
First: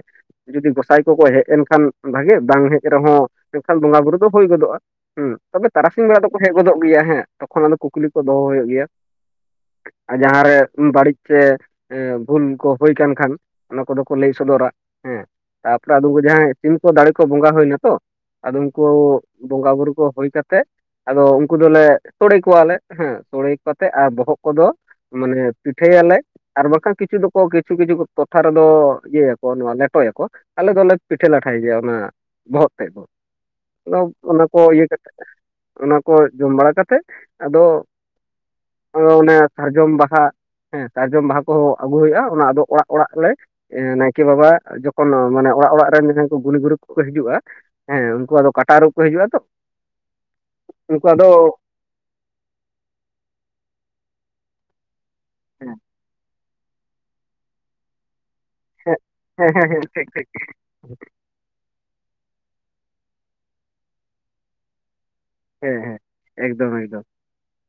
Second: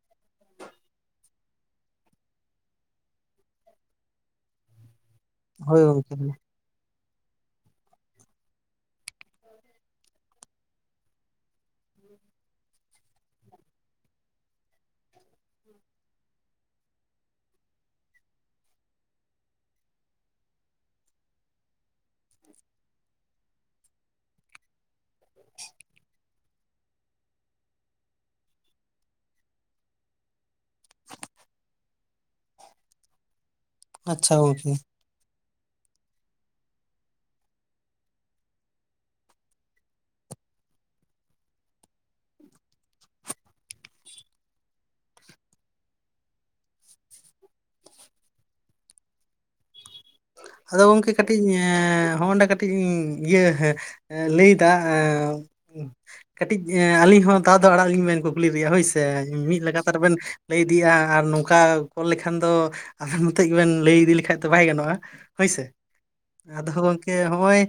ᱡᱩᱫᱤ ᱜᱚᱸᱥᱟᱭ ᱠᱚᱠᱚ ᱦᱮᱡ ᱮᱱᱠᱷᱟᱱ ᱵᱷᱟᱜᱮ ᱵᱟᱝ ᱦᱮᱡ ᱨᱮᱦᱚᱸ ᱮᱱᱠᱷᱟᱱ ᱵᱚᱸᱜᱟ ᱵᱩᱨᱩ ᱫᱚ ᱦᱩᱭ ᱜᱚᱫᱚᱜᱼᱟ ᱦᱩᱸ ᱛᱚᱵᱮ ᱦᱳᱭ ᱛᱟᱨᱟᱥᱤᱧ ᱜᱚᱝᱠᱮ ᱵᱮᱲᱟ ᱦᱮᱸ ᱫᱚᱠᱚ ᱦᱮᱡ ᱜᱚᱫᱚᱜ ᱜᱮᱭᱟ ᱦᱮᱸ ᱛᱚᱠᱷᱚᱱ ᱟᱫᱚ ᱠᱩᱠᱞᱤ ᱠᱚ ᱫᱚᱦᱚ ᱦᱩᱭᱩᱜ ᱜᱮᱭᱟ ᱾ ᱟᱨ ᱡᱟᱦᱟᱸᱨᱮ ᱵᱟᱹᱲᱤᱡ ᱥᱮ ᱵᱷᱩᱞ ᱠᱚ ᱦᱩᱭ ᱠᱟᱱ ᱠᱷᱟᱱ ᱚᱱᱟ ᱠᱚᱫᱚ ᱠᱚ ᱞᱟᱹᱭ ᱥᱚᱫᱚᱨᱟ ᱾ ᱦᱮᱸ ᱛᱟᱯᱚᱨᱮ ᱟᱫᱚ ᱡᱟᱦᱟᱸᱭ ᱥᱤᱢ ᱠᱚ ᱫᱟᱲᱮ ᱠᱚ ᱵᱚᱸᱜᱟ ᱦᱩᱭᱱᱟ ᱛᱚ ᱟᱫᱚ ᱩᱱᱠᱩ ᱵᱚᱸᱜᱟ ᱵᱩᱨᱩ ᱠᱚ ᱦᱩᱭ ᱠᱟᱛᱮ ᱟᱫᱚ ᱩᱱᱠᱩ ᱫᱚᱞᱮ ᱥᱚᱲᱮ ᱠᱚᱣᱟᱞᱮ ᱦᱮᱸ ᱥᱚᱲᱮ ᱠᱟᱛᱮᱫ ᱟᱨ ᱵᱚᱦᱚᱜ ᱠᱚᱫᱚ ᱢᱟᱱᱮ ᱯᱤᱴᱷᱟᱹᱭᱟᱞᱮ ᱟᱨ ᱵᱟᱝᱠᱷᱟᱱ ᱠᱤᱪᱷᱩ ᱫᱚᱠᱚᱷ ᱠᱤᱪᱷᱩ ᱠᱤᱪᱷᱩ ᱴᱚᱴᱷᱟ ᱨᱮᱫᱚ ᱤᱭᱟᱹᱭᱟᱠᱚ ᱱᱚᱣᱟ ᱞᱮᱴᱚᱭᱟᱠᱚ ᱟᱞᱮ ᱫᱚᱞᱮ ᱯᱤᱴᱷᱟᱹ ᱞᱟᱴᱷᱟᱭ ᱜᱮᱭᱟ ᱚᱱᱟ᱾ ᱵᱚᱦᱚᱜ ᱛᱮᱫ ᱦᱚᱸ ᱟᱫᱚ ᱟᱪᱪᱷᱟ ᱚᱱᱟ ᱠᱚ ᱜᱚᱝᱠᱮ ᱤᱭᱟᱹ ᱠᱟᱛᱮᱫ ᱚᱱᱟ ᱠᱚ ᱡᱚᱢ ᱵᱟᱲᱟ ᱠᱟᱛᱮᱫ ᱟᱫᱚ ᱚᱱᱮ ᱥᱟᱨᱡᱚᱢ ᱵᱟᱦᱟ ᱥᱟᱨᱡᱚᱢ ᱵᱟᱦᱟ ᱠᱚᱦᱚᱸ ᱟᱹᱜᱩ ᱦᱩᱭᱩᱜᱼᱟ᱾ ᱟᱫᱚ ᱚᱱᱟ ᱚᱲᱟᱜ ᱚᱲᱟᱜ ᱞᱮ ᱱᱟᱭᱠᱮ ᱵᱟᱵᱟ ᱡᱚᱠᱷᱚᱱ ᱢᱟᱱᱮ ᱚᱲᱟᱜ ᱚᱲᱟᱜ ᱨᱮᱱ ᱡᱟᱦᱟᱸᱭ ᱜᱩᱱᱤ ᱜᱩᱨᱤᱵ ᱠᱚᱠᱚ ᱦᱤᱡᱩᱜᱼᱟ᱾ ᱦᱮᱸ ᱩᱱᱠᱩ ᱟᱫᱚ ᱠᱟᱴᱟ ᱟᱨᱩᱵ ᱠᱚ ᱦᱤᱡᱩᱜᱼᱟ ᱛᱚ ᱟᱫᱚ ᱜᱚᱝᱠᱮ ᱠᱟᱹᱴᱤᱡ ᱮᱸ ᱦᱮᱸ ᱦᱚᱸᱚᱱᱰᱮ ᱠᱟᱹᱴᱤᱡ ᱤᱭᱟᱹ ᱞᱟᱹᱭᱫᱟ ᱮᱸ ᱦᱮᱸ ᱠᱟᱹᱴᱤᱡ ᱟᱹᱞᱤᱧ ᱦᱚᱸ ᱫᱟᱣ ᱫᱚ ᱟᱲᱟᱜ ᱟᱞᱤᱧ ᱵᱤᱱ ᱠᱩᱠᱞᱤ ᱨᱮᱭᱟᱜ ᱦᱩᱭᱥᱮ ᱦᱮᱸ ᱢᱤᱫ ᱦᱮᱸ ᱦᱮᱸ ᱞᱟᱜᱟᱛᱟᱨ ᱴᱷᱤᱠ ᱵᱤᱱ ᱴᱷᱤᱠ ᱞᱟᱹᱭ᱾ ᱤᱫᱤᱜᱼᱟ ᱟᱨ ᱱᱚᱝᱠᱟ ᱠᱚᱞ ᱞᱮᱠᱷᱟᱱ ᱫᱚ ᱟᱫᱚ ᱱᱤᱛᱚᱜ ᱜᱮᱵᱤᱱ ᱞᱟᱹᱭ ᱤᱫᱤ ᱞᱮᱠᱷᱟᱱ ᱫᱚ ᱵᱟᱭ ᱜᱟᱱᱚᱜᱼᱟ ᱦᱩᱭ ᱥᱮ ᱦᱮᱸ ᱦᱮᱸ ᱟᱫᱚ ᱮᱠᱫᱚᱢ ᱮᱠᱫᱚᱢ ᱜᱚᱝᱠᱮ ᱦᱚᱸᱜᱼᱚᱭ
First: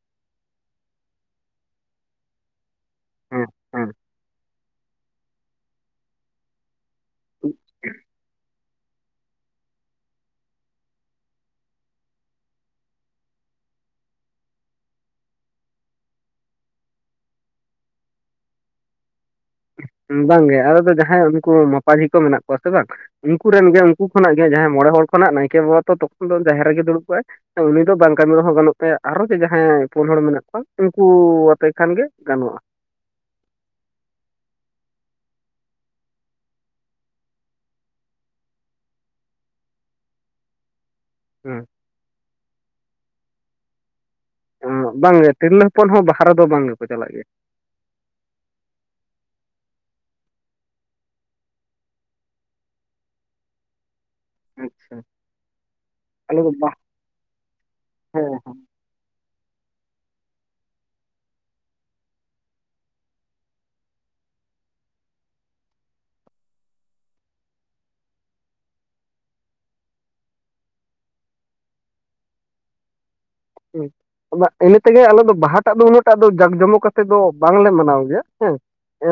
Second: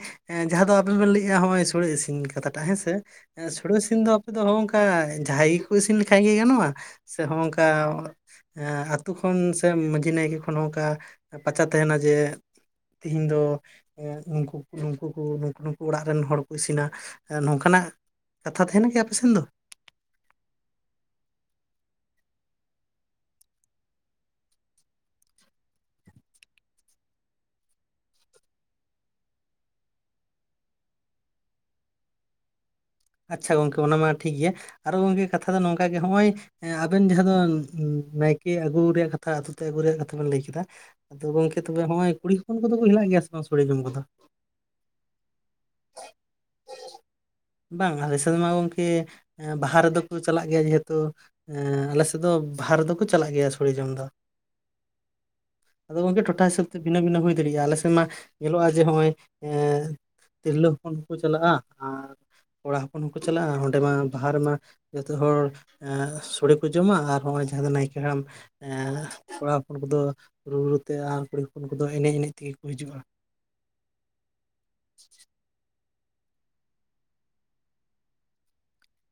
ᱡᱟᱸᱦᱟ ᱫᱚ ᱟᱵᱤᱱ ᱵᱤᱱ ᱞᱟᱹᱭ ᱮᱼᱟ ᱱᱚᱜᱼᱚᱭ ᱥᱲᱮ ᱤᱥᱤᱱ ᱠᱟᱛᱷᱟᱴᱟᱜ ᱦᱮᱸᱥᱮ ᱦᱮᱸ ᱥᱲᱮ ᱤᱥᱤᱱ ᱦᱮᱸ ᱫᱚ ᱟᱯᱮ ᱫᱚ ᱦᱚᱜᱝᱠᱟ᱾ ᱡᱟᱦᱟᱸᱭ ᱜᱮ ᱠᱚ ᱤᱥᱤᱱ ᱞᱮᱠᱷᱟᱡ ᱜᱮ ᱜᱟᱱᱚᱜᱼᱟ ᱥᱮ ᱦᱚᱸᱜ ᱚᱝᱠᱟ ᱟᱹᱛᱩ ᱠᱷᱚᱱ ᱥᱮ ᱢᱟᱹᱡᱷᱤ ᱱᱟᱭᱠᱮ ᱠᱷᱚᱱ ᱦᱚᱸ ᱚᱱᱠᱟ ᱯᱟᱪᱟ ᱛᱟᱦᱮᱱᱟ ᱡᱮ ᱛᱮᱦᱤᱧ ᱫᱚ ᱮᱸᱜ ᱱᱩᱠᱩ ᱠᱚ ᱱᱩᱠᱩ ᱚᱲᱟᱜ ᱨᱮᱱ ᱦᱚᱲ ᱠᱚ ᱤᱥᱤᱱᱟ ᱮ ᱱᱚᱝᱠᱟᱱᱟᱜ ᱠᱟᱛᱷᱟ ᱛᱟᱦᱮᱱᱟ ᱠᱤ ᱟᱯᱮᱥᱮᱱ ᱫᱚ ᱵᱟᱝᱜᱮ ᱟᱞᱮᱫᱚ ᱡᱟᱦᱟᱸᱭ ᱩᱱᱠᱩ ᱢᱟᱯᱟᱡᱤ ᱠᱚ ᱢᱮᱱᱟᱜ ᱠᱚᱣᱟ ᱥᱮ ᱵᱟᱝ ᱩᱱᱠᱩ ᱨᱮᱱ ᱜᱮ ᱩᱱᱠᱩ ᱠᱷᱚᱱᱟᱜ ᱜᱮ ᱡᱟᱸᱦᱟᱭ ᱢᱚᱲᱮ ᱦᱚᱲ ᱠᱷᱚᱱᱟᱜ ᱱᱟᱭᱠᱮ ᱵᱟᱵᱟ ᱛᱚᱠᱷᱚᱱ ᱫᱚ ᱡᱟᱦᱮᱨ ᱨᱮᱜᱮ ᱫᱩᱲᱩᱵ ᱠᱚᱜᱟᱭ᱾ ᱩᱱᱤ ᱫᱚ ᱵᱟᱝ ᱠᱟᱹᱢᱤ ᱨᱮᱦᱚᱸ ᱜᱟᱱᱚᱜ ᱛᱟᱭᱟ ᱟᱨᱚ ᱡᱮ ᱡᱟᱦᱟᱸᱭ ᱯᱩᱱ ᱦᱚᱲ ᱢᱮᱱᱟᱜ ᱠᱚᱣᱟ ᱩᱱᱠᱩ ᱟᱛᱮ ᱠᱷᱟᱱ ᱜᱮ ᱜᱟᱱᱚᱜᱼᱟ᱾ ᱟᱪᱪᱷᱟ ᱜᱚᱝᱠᱮ ᱚᱱᱟ ᱢᱟ ᱴᱷᱤᱠ ᱜᱮᱭᱟ ᱟᱨᱚ ᱜᱚᱝᱠᱮ ᱠᱟᱛᱷᱟ ᱫᱚ ᱱᱚᱝᱠᱟ ᱜᱮ ᱱᱚᱜᱼᱚᱭ᱾ ᱦᱮᱸ ᱟᱵᱮᱱ ᱡᱟᱸᱦᱟ ᱫᱚ ᱱᱟᱭᱠᱮ ᱟᱹᱜᱩ ᱨᱮᱭᱟᱜ ᱠᱟᱛᱷᱟ ᱟᱹᱛᱩ ᱛᱮ ᱟᱹᱜᱩ ᱨᱮᱭᱟᱜ ᱠᱟᱛᱷᱟ ᱵᱤᱱ ᱞᱟᱹᱭ ᱠᱮᱫᱟ᱾ ᱟᱫᱚ ᱜᱚᱝᱠᱮ ᱦᱮᱸ ᱛᱚᱵᱮ ᱱᱚᱜᱼᱚᱭ ᱠᱩᱲᱤ ᱦᱚᱯᱚᱱ ᱠᱚᱫᱚ ᱠᱚ ᱦᱮᱱᱟᱜ ᱜᱮᱭᱟ ᱥᱮ ᱵᱟᱝ ᱥᱚᱲᱮ ᱡᱚᱢ ᱠᱚᱫᱚ ᱵᱟᱝᱜᱮ ᱛᱤᱨᱞᱟᱹ ᱦᱚᱯᱚᱱ ᱦᱚᱸ ᱵᱟᱦᱟ ᱨᱮ ᱫᱚ ᱵᱟᱝ ᱜᱮᱠᱚ ᱪᱟᱞᱟᱜ ᱜᱮᱭᱟ᱾ ᱵᱟᱝ ᱟᱞᱮ ᱥᱮᱫ ᱢᱟ ᱜᱚᱢᱠᱮ ᱵᱟᱦᱟ ᱨᱮᱫᱚ ᱠᱚ ᱪᱟᱞᱟᱜ ᱜᱮᱭᱟ ᱡᱮᱦᱮᱛᱩ᱾ ᱟᱞᱮ ᱥᱮᱫ ᱫᱚ ᱵᱟᱦᱟ ᱨᱮᱫᱚ ᱠᱚ ᱪᱟᱞᱟᱜ ᱜᱮᱭᱟ ᱥᱚᱲᱮ ᱡᱚᱢ ᱫᱚ᱾ ᱟᱫᱚ ᱜᱚᱝᱠᱮ ᱟᱞᱮ ᱴᱚᱴᱷᱟ ᱫᱚ ᱦᱤᱥᱟᱹᱵ ᱵᱟ ᱛᱮ ᱵᱷᱤᱱᱟᱹ ᱵᱷᱤᱱᱟᱹ ᱦᱩᱭ ᱫᱟᱲᱮᱭᱟᱜᱼᱟ ᱟᱞᱮ ᱥᱮᱫ ᱢᱟ ᱦᱮᱸ ᱧᱮᱞᱚᱜᱼᱟ ᱡᱮ ᱱᱚᱜᱼᱚᱭ ᱮᱸ᱾ ᱛᱤᱨᱞᱟᱹ ᱦᱚᱯᱚᱱ ᱠᱚ ᱪᱟᱞᱟᱜᱼᱟ ᱟᱨ ᱠᱚᱲᱟ ᱦᱚᱯᱚᱱ ᱦᱚᱸᱠᱚ ᱪᱟᱞᱟᱜᱼᱟ ᱚᱸᱰᱮ ᱢᱟ ᱵᱟᱦᱟ ᱨᱮ ᱢᱟ ᱡᱚᱛᱚ ᱦᱚᱲ ᱥᱚᱲᱮ ᱠᱚ ᱡᱚᱢᱟ ᱟᱨ ᱱᱚᱜᱚᱭ ᱡᱟᱦᱟᱸ ᱫᱚ ᱱᱟᱭᱠᱮ ᱦᱟᱲᱟᱢ ᱮᱸ ᱠᱚᱲᱟ ᱦᱚᱯᱚᱱ ᱠᱚᱫᱚ ᱨᱩ ᱨᱩ ᱛᱮ ᱟᱨ ᱠᱩᱲᱤ ᱦᱚᱯᱚᱱ ᱠᱚᱫᱚ ᱮᱱᱮᱡ ᱮᱱᱮᱡ ᱛᱮᱜᱮ ᱠᱚ ᱦᱤᱡᱩᱜᱼᱟ᱾ ᱦᱩᱸ ᱟᱫᱚ ᱤᱱᱟᱹ ᱛᱮᱜᱮ ᱟᱞᱮ ᱫᱚ ᱵᱟᱦᱟᱴᱟᱜ ᱫᱚ ᱩᱱᱟᱹᱜ ᱴᱟᱜ ᱫᱚ ᱡᱟᱠ ᱡᱚᱢᱚᱠ ᱠᱟᱛᱮᱫ ᱫᱚ ᱵᱟᱝᱞᱮ ᱢᱟᱱᱟᱣ ᱜᱮᱭᱟ ᱦᱮᱸ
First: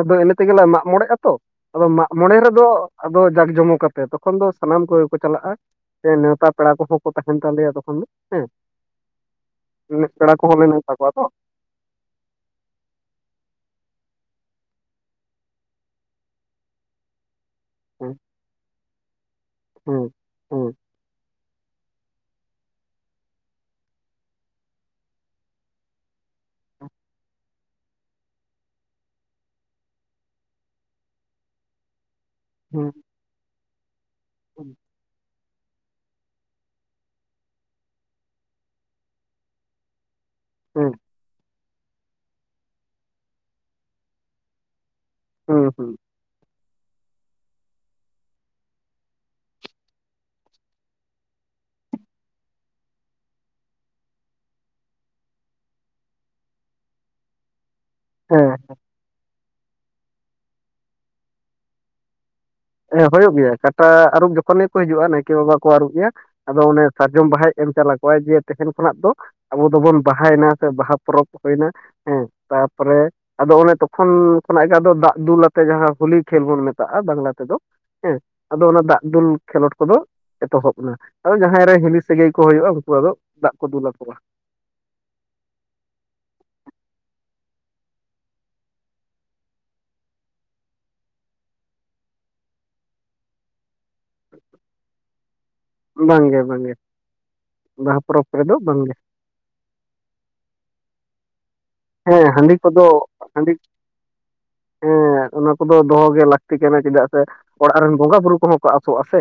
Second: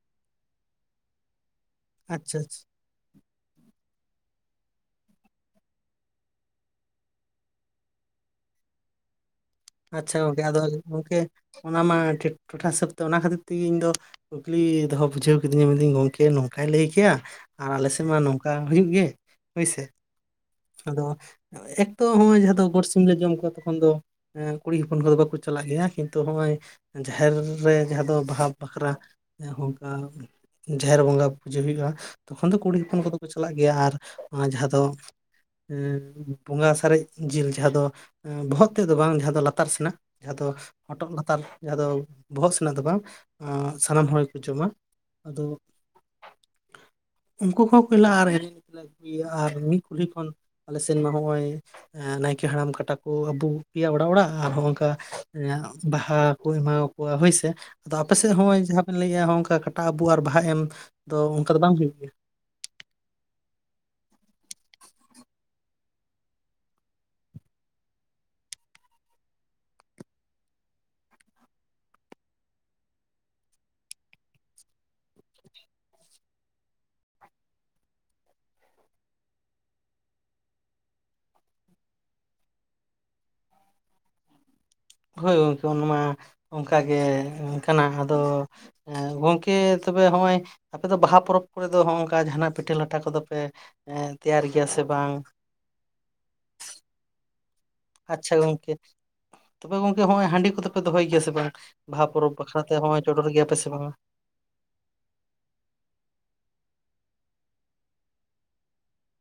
ᱟᱫᱚ ᱤᱱᱟᱹ ᱛᱮᱜᱮᱞᱮ ᱢᱟᱜ ᱢᱚᱲᱮᱜ ᱟᱛᱚ ᱟᱫᱚ ᱢᱟᱜ ᱢᱚᱲᱮ ᱟᱪᱪᱷᱟ ᱟᱪᱪᱷᱟ ᱨᱮᱫᱚ ᱟᱫᱚ ᱡᱟᱠ ᱡᱚᱢᱚᱠ ᱠᱟᱛᱮ ᱛᱚᱠᱷᱚᱱ ᱫᱚ ᱥᱟᱱᱟᱢ ᱠᱚᱜᱮ ᱠᱚ ᱪᱟᱞᱟᱜᱼᱟ ᱥᱮ ᱱᱮᱶᱛᱟ ᱯᱮᱲᱟ ᱠᱚᱦᱚᱸ ᱠᱚ ᱛᱟᱦᱮᱱ ᱛᱟᱞᱮᱭᱟ ᱛᱚᱠᱷᱚᱱ ᱫᱚ ᱦᱮᱸ ᱟᱪᱪᱷᱟ ᱯᱮᱲᱟ ᱜᱚᱝᱠᱮ ᱠᱚᱦᱚᱸ ᱟᱫᱚ ᱞᱮ ᱱᱮᱣᱛᱟ ᱠᱚᱣᱟ ᱜᱚᱝᱠᱮ ᱛᱚ ᱚᱱᱟ ᱢᱟ ᱴᱷᱤᱠ ᱴᱚᱴᱷᱟ ᱦᱤᱥᱟᱹᱵ ᱛᱮ ᱚᱱᱟ ᱠᱷᱟᱹᱛᱤᱨ ᱛᱮᱜᱮ ᱤᱧ ᱫᱚ ᱠᱩᱠᱞᱤ ᱫᱚᱦᱚ ᱵᱩᱡᱷᱟᱹᱣ ᱠᱤᱫᱤᱧᱟ ᱢᱮᱱᱫᱟᱹᱧ ᱜᱚᱢᱠᱮ ᱱᱚᱝᱠᱟᱭ ᱞᱟᱹᱭ ᱠᱮᱼᱟ᱾ ᱟᱨ ᱟᱞᱮ ᱥᱮᱫ ᱦᱮᱸ ᱢᱟ ᱱᱚᱝᱠᱟ ᱦᱩᱭᱩᱜ ᱜᱮ ᱦᱩᱭᱥᱮ᱾ ᱦᱮᱸ ᱦᱮᱸ ᱟᱫᱚ ᱮᱠᱛᱚ ᱦᱚᱸᱜᱚᱭ ᱡᱟᱦᱟᱸ ᱫᱚ ᱜᱚᱴ ᱥᱤᱢᱞᱮ ᱡᱚᱢ ᱠᱚᱣᱟ ᱛᱚᱠᱷᱚᱱ ᱫᱚ ᱠᱩᱲᱤ ᱦᱚᱯᱚᱱ ᱠᱚᱫᱚ ᱵᱟᱠᱚ ᱪᱟᱞᱟᱜ ᱜᱮᱭᱟ ᱠᱤᱱᱛᱩ ᱱᱚᱜᱼᱚᱭ ᱡᱟᱦᱮᱨ ᱨᱮ ᱡᱟᱦᱟᱸ ᱫᱚ ᱵᱟᱦᱟ ᱵᱟᱠᱷᱨᱟ ᱚᱱᱠᱟ ᱡᱟᱦᱮᱨ ᱵᱚᱸᱜᱟ ᱯᱩᱡᱟᱹ ᱦᱩᱭᱩᱜᱼᱟ ᱛᱚᱠᱷᱚᱱ ᱫᱚ ᱠᱩᱲᱤ ᱦᱮᱸ ᱦᱚᱯᱚᱱ ᱠᱚᱫᱚ ᱠᱚ ᱪᱟᱞᱟᱜ ᱜᱮᱭᱟ ᱟᱨ ᱡᱟᱦᱟᱸ ᱫᱚ ᱵᱚᱸᱜᱟ ᱥᱟᱨᱮᱡ ᱡᱤᱞ ᱡᱟᱦᱟᱸ ᱫᱚ ᱵᱚᱦᱚᱜ ᱛᱮᱫᱚ ᱵᱟᱝ ᱡᱟᱦᱟᱸ ᱫᱚ ᱞᱟᱛᱟᱨ ᱥᱮᱱᱟᱜ ᱾ ᱡᱟᱦᱟᱸ ᱫᱚ ᱦᱮᱸ ᱦᱚᱴᱚᱜ ᱞᱟᱛᱟᱨ ᱡᱟᱦᱟᱸ ᱫᱚ ᱵᱚᱦᱚᱜ ᱥᱮᱱᱟᱜ ᱫᱚ ᱵᱟᱝ ᱥᱟᱱᱟᱢ ᱦᱚᱲ ᱜᱮᱠᱚ ᱡᱚᱢᱟ ᱾ ᱟᱫᱚ ᱦᱮᱸ (unintelligible) ᱩᱝᱠᱩ ᱦᱚᱸ ᱯᱮᱞᱟᱨ ᱟᱨᱮ ᱟᱨ ᱢᱤᱫ ᱠᱩᱞᱦᱤ ᱠᱷᱚᱱ ᱟᱞᱮ ᱥᱮᱱ ᱢᱟ ᱱᱚᱜᱼᱚᱭ ᱱᱟᱭᱠᱮ ᱦᱟᱲᱟᱢ ᱠᱟᱴᱟ ᱠᱚ ᱟᱵᱩᱜ ᱜᱮᱭᱟ ᱚᱲᱟᱜ ᱚᱲᱟᱜ ᱟᱨ ᱦᱚᱝᱠᱟ ᱵᱟᱦᱟ ᱠᱚ ᱮᱢᱟᱣ ᱠᱚᱣᱟ ᱦᱳᱭᱥᱮ᱾ ᱟᱫᱚ ᱟᱯᱮᱥᱮᱜ ᱦᱮᱸ ᱦᱚᱸᱜᱼᱚᱭ ᱡᱟᱦᱟᱸ ᱯᱮ ᱞᱟᱹᱭᱮᱜᱼᱟ ᱦᱚᱸ ᱚᱝᱠᱟ ᱠᱟᱴᱟ ᱟᱵᱩᱜ ᱟᱨ ᱵᱟᱦᱟ ᱮᱢ ᱫᱚ ᱚᱱᱠᱟ ᱫᱚ ᱵᱟᱝ ᱦᱩᱭᱩᱜ ᱜᱮᱭᱟ? ᱦᱮᱸ ᱦᱩᱭᱩᱜ ᱜᱮᱭᱟ ᱠᱟᱴᱟ ᱟᱹᱨᱩᱵ ᱡᱚᱠᱷᱚᱱ ᱜᱮᱠᱚ ᱦᱤᱡᱩᱜᱼᱟ ᱱᱟᱭᱠᱮ ᱵᱟᱵᱟ ᱠᱚ ᱟᱹᱨᱩᱵ ᱮᱭᱟ᱾ ᱟᱫᱚ ᱚᱱᱮ ᱥᱟᱨᱡᱚᱢ ᱵᱟᱦᱟᱭ ᱮᱢ ᱪᱟᱞᱟ ᱠᱚᱣᱟᱭ ᱡᱮ ᱛᱮᱦᱮᱱ ᱠᱷᱚᱱᱟᱜ ᱫᱚ ᱟᱵᱚ ᱫᱚᱵᱚᱱ ᱵᱟᱦᱟᱭ ᱱᱟ ᱥᱮ ᱵᱟᱦᱟ ᱯᱚᱨᱚᱵ ᱦᱩᱭ ᱱᱟ ᱦᱮᱸ ᱛᱟᱯᱚᱨᱮ ᱟᱫᱚ ᱚᱱᱮ ᱛᱚᱠᱷᱚᱱ ᱠᱷᱚᱱᱟᱜ ᱜᱮ ᱟᱫᱚ ᱫᱟᱜ ᱫᱩᱞ ᱟᱛᱮ ᱡᱟᱦᱟᱸ ᱦᱳᱞᱤ ᱠᱷᱮᱞ ᱵᱚᱱ ᱢᱮᱛᱟᱜᱼᱟ ᱵᱟᱝᱞᱟ ᱛᱮᱫᱚ ᱾ ᱦᱮᱸ ᱟᱫᱚ ᱚᱱᱟ ᱫᱟᱜ ᱫᱩᱞ ᱠᱷᱮᱞᱳᱰ ᱠᱚᱫᱚ ᱮᱛᱚᱦᱚᱵ ᱮᱱᱟ ᱡᱟᱦᱟᱸᱭ ᱨᱮᱱ ᱦᱤᱞᱤ ᱥᱟᱹᱜᱟᱹᱭ ᱠᱚ ᱦᱩᱭᱩᱜᱼᱟ ᱩᱱᱠᱩ ᱟᱫᱚ ᱫᱟᱜ ᱠᱚ ᱫᱩᱞᱟ ᱠᱚᱣᱟ᱾ ᱦᱳᱭ ᱜᱚᱝᱠᱮ ᱚᱱᱟ ᱢᱟ ᱚᱝᱠᱟ ᱜᱮ ᱠᱟᱱᱟ ᱟᱫᱚ ᱦᱮᱸ ᱜᱚᱝᱠᱮ ᱛᱚᱵᱮ ᱦᱚᱸᱜᱼᱚᱭ ᱟᱯᱮ ᱫᱚ ᱵᱟᱦᱟ ᱯᱚᱨᱚᱵᱽ ᱠᱚᱨᱮ ᱫᱚ ᱦᱚᱝᱠᱟ ᱡᱟᱦᱟᱱᱟᱜ ᱯᱤᱴᱷᱟᱹ ᱞᱟᱴᱷᱟ ᱠᱚᱫᱚᱯᱮ ᱛᱮᱭᱟᱨ ᱜᱮᱭᱟ ᱥᱮ ᱵᱟᱝ? ᱵᱟᱝᱜᱮ ᱵᱟᱝᱜᱮ᱾ ᱵᱟᱦᱟ ᱯᱚᱨᱚᱵᱽ ᱟᱪᱪᱷᱟ ᱨᱮᱫᱚ ᱜᱚᱝᱠᱮ ᱵᱟᱝᱜᱮ ᱛᱚᱵᱮ ᱜᱚᱢᱠᱮ ᱦᱚᱸᱜᱼᱚᱭ ᱦᱟᱺᱰᱤ ᱠᱚᱫᱚᱯᱮ ᱫᱚᱦᱚᱭ ᱜᱮᱭᱟ ᱥᱮ ᱵᱟᱝ? ᱵᱟᱦᱟ ᱦᱮᱸ ᱯᱚᱨᱚᱵᱽ ᱦᱟᱺᱰᱤ ᱵᱟᱠᱷᱨᱟᱛᱮ ᱦᱚᱸᱜᱼᱚᱭ ᱠᱚᱫᱚ ᱪᱚᱰᱚᱨ ᱦᱟᱺᱰᱤ ᱜᱮᱭᱟᱯᱮ ᱥᱮ ᱵᱟᱝᱼᱟ? ᱦᱮᱸ ᱚᱱᱟ ᱠᱚᱫᱚ ᱫᱚᱦᱚ ᱜᱮ ᱞᱟᱹᱠᱛᱤ ᱠᱟᱱᱟ ᱪᱮᱫᱟᱜ ᱥᱮ ᱚᱲᱟᱜ ᱨᱮᱱ ᱵᱚᱸᱜᱟ ᱵᱩᱨᱩ ᱠᱚᱦᱚᱸ ᱠᱚ ᱟᱥᱚᱜᱼᱟ ᱥᱮ᱾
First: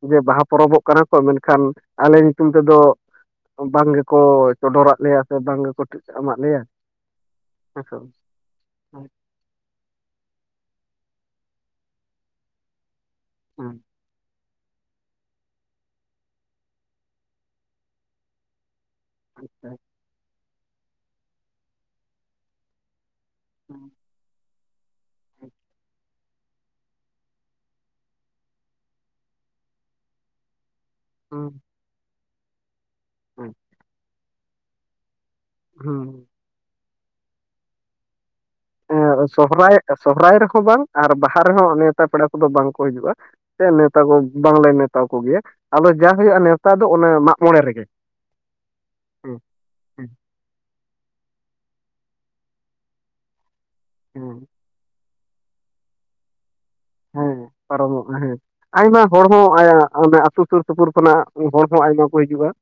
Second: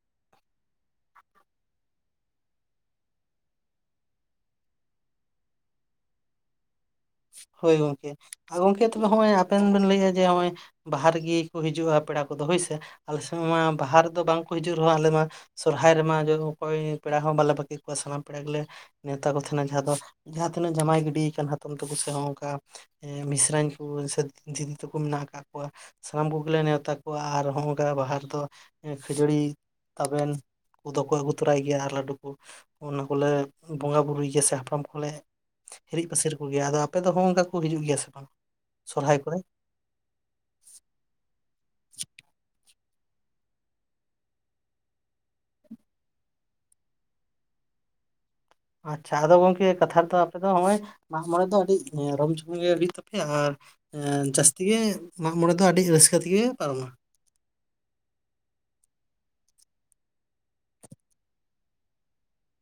ᱦᱮᱸ ᱡᱮ ᱵᱟᱦᱟ ᱯᱚᱨᱚᱵᱚᱜ ᱠᱟᱱᱟ ᱠᱚ ᱢᱮᱱᱠᱷᱟᱱ ᱟᱞᱮ ᱧᱩᱛᱩᱢ ᱛᱮᱫᱚ ᱵᱟᱝ ᱜᱮᱠᱚ ᱪᱚᱰᱚᱨᱟᱫ ᱞᱮᱭᱟ ᱥᱮ ᱵᱟᱝ ᱜᱮᱠᱚ ᱴᱮᱠᱟᱢᱟᱫ ᱞᱮᱭᱟ᱾ ᱦᱳᱭ ᱦᱮᱸᱥᱮ ᱜᱚᱝᱠᱮ ᱟ ᱜᱚᱝᱠᱮ ᱛᱚᱵᱮ ᱦᱚᱸᱜᱼᱚᱭ ᱟ ᱟᱵᱮᱱ ᱵᱮᱱ ᱞᱟᱹᱭᱮᱜᱼᱟ ᱡᱮ ᱱᱚᱜᱚᱭ ᱵᱟᱦᱟ ᱨᱮᱜᱮ ᱠᱚ ᱦᱤᱡᱩᱜᱼᱟ ᱯᱮᱲᱟ ᱠᱚᱫᱚ ᱦᱳᱭᱥᱮ ᱟᱞᱮ ᱥᱮᱫ ᱢᱟ ᱦᱩᱸ ᱵᱟᱦᱟ ᱨᱮᱫᱚ ᱵᱟᱝ ᱦᱤᱡᱩᱜ ᱨᱮᱦᱚᱸ ᱟᱞᱮ ᱢᱟ ᱥᱚᱨᱦᱟᱭ ᱨᱮᱢᱟ ᱚᱠᱚᱭ ᱯᱮᱲᱟ ᱦᱚᱸ ᱵᱟᱞᱮ ᱵᱟᱹᱠᱤ ᱠᱚᱣᱟ ᱥᱟᱱᱟᱢ ᱯᱮᱲᱟ ᱜᱮᱞᱮ ᱱᱮᱶᱛᱟ ᱠᱚ ᱛᱟᱦᱮᱱᱟ ᱡᱟᱦᱟᱸ ᱫᱚ ᱡᱟᱦᱟᱸ ᱛᱤᱱᱟᱹᱜ ᱡᱟᱢᱟᱭ ᱜᱤᱰᱤᱭ ᱟᱠᱟᱱ ᱦᱟᱛᱚᱢ ᱛᱟᱠᱚ ᱥᱮᱱ ᱦᱚᱸ ᱚᱝᱠᱟ ᱮᱸ ᱢᱤᱥ (unintelligible) ᱡᱤᱛ ᱛᱟᱠᱚ ᱢᱮᱱᱟᱜ ᱠᱟᱜ ᱠᱚᱣᱟ ᱥᱟᱱᱟᱢ ᱠᱚᱜᱮᱞᱮ ᱱᱮᱶᱛᱟ ᱠᱚᱣᱟ ᱟᱨ ᱦᱚᱸ ᱱᱚᱝᱠᱟ ᱵᱟᱦᱟ ᱨᱮᱫᱚ ᱦᱮᱸ ᱠᱷᱟᱹᱡᱟᱹᱲᱤ ᱛᱟᱵᱮᱱ ᱠᱚᱫᱚ ᱠᱚ ᱟᱹᱜᱩ ᱛᱚᱨᱟᱭ ᱜᱮᱭᱟ ᱟᱨ ᱞᱟᱹᱰᱩ ᱠᱚ ᱚᱱᱟ ᱠᱚᱞᱮ ᱦᱩᱸ ᱵᱚᱸᱜᱟ ᱵᱩᱨᱩᱭ ᱜᱮᱭᱟ ᱥᱮ ᱦᱟᱯᱲᱟᱢ ᱠᱚᱞᱮ ᱦᱤᱨᱤᱡ ᱦᱩᱸ ᱯᱟᱹᱥᱤᱨ ᱠᱚᱜᱮᱭᱟ ᱟᱫᱚ ᱟᱯᱮ ᱫᱚ ᱦᱚᱸ ᱚᱱᱠᱟ ᱠᱚ ᱦᱤᱡᱩᱜ ᱜᱮᱭᱟ ᱥᱮ ᱵᱟᱝ? ᱥᱚᱨᱦᱟᱭ ᱠᱚᱨᱮ ᱥᱚᱦᱨᱟᱭ ᱥᱚᱦᱨᱟᱭ ᱨᱮᱦᱚᱸ ᱵᱟᱝ ᱟᱨ ᱵᱟᱦᱟ ᱨᱮᱦᱚᱸ ᱱᱮᱶᱛᱟ ᱯᱮᱲᱟ ᱠᱚᱫᱚ ᱵᱟᱝ ᱠᱚ ᱦᱤᱡᱩᱜᱼᱟ ᱾ ᱥᱮ ᱱᱮᱶᱛᱟ ᱠᱚ ᱵᱟᱝᱞᱮ ᱱᱮᱶᱛᱟ ᱠᱚᱜᱮᱭᱟ ᱟᱫᱚ ᱡᱟ ᱦᱩᱭᱩᱜᱼᱟ ᱱᱮᱶᱛᱟ ᱫᱚ ᱚᱱᱮ ᱢᱟᱜ ᱢᱚᱬᱮ ᱨᱮᱜᱮ ᱾ ᱟᱪᱪᱷᱟ ᱟᱫᱚ ᱜᱚᱝᱠᱮ ᱠᱟᱛᱷᱟ ᱨᱮᱫᱚ ᱟᱯᱮ ᱫᱚ ᱦᱚᱸᱜᱼᱚᱭ ᱢᱟᱜ ᱢᱚᱬᱮ ᱫᱚ ᱟᱹᱰᱤ ᱨᱚᱢ ᱡᱚᱢ ᱜᱮ ᱦᱩᱭᱩᱜ ᱛᱟᱯᱮᱭᱟ ᱟᱨ ᱮᱸ ᱦᱮᱸ ᱡᱟᱹᱥᱛᱤ ᱜᱮ ᱢᱟᱜ ᱢᱚᱬᱮ ᱫᱚ ᱟᱹᱰᱤ ᱨᱟᱹᱥᱠᱟᱹ ᱛᱮᱜᱮ ᱯᱟᱨᱚᱢᱟ᱾ ᱦᱮᱸ ᱯᱟᱨᱚᱢᱚᱜᱼᱟ ᱦᱮᱸ᱾ ᱟᱭᱢᱟ ᱦᱚᱲ ᱦᱚᱸ ᱟ ᱟᱛᱳ ᱥᱩᱨ ᱥᱩᱯᱩᱨ ᱠᱷᱚᱱᱟᱜ ᱦᱚᱲ ᱦᱚᱸ ᱟᱭᱢᱟ ᱠᱚ ᱦᱤᱡᱩᱜᱼᱟ ᱾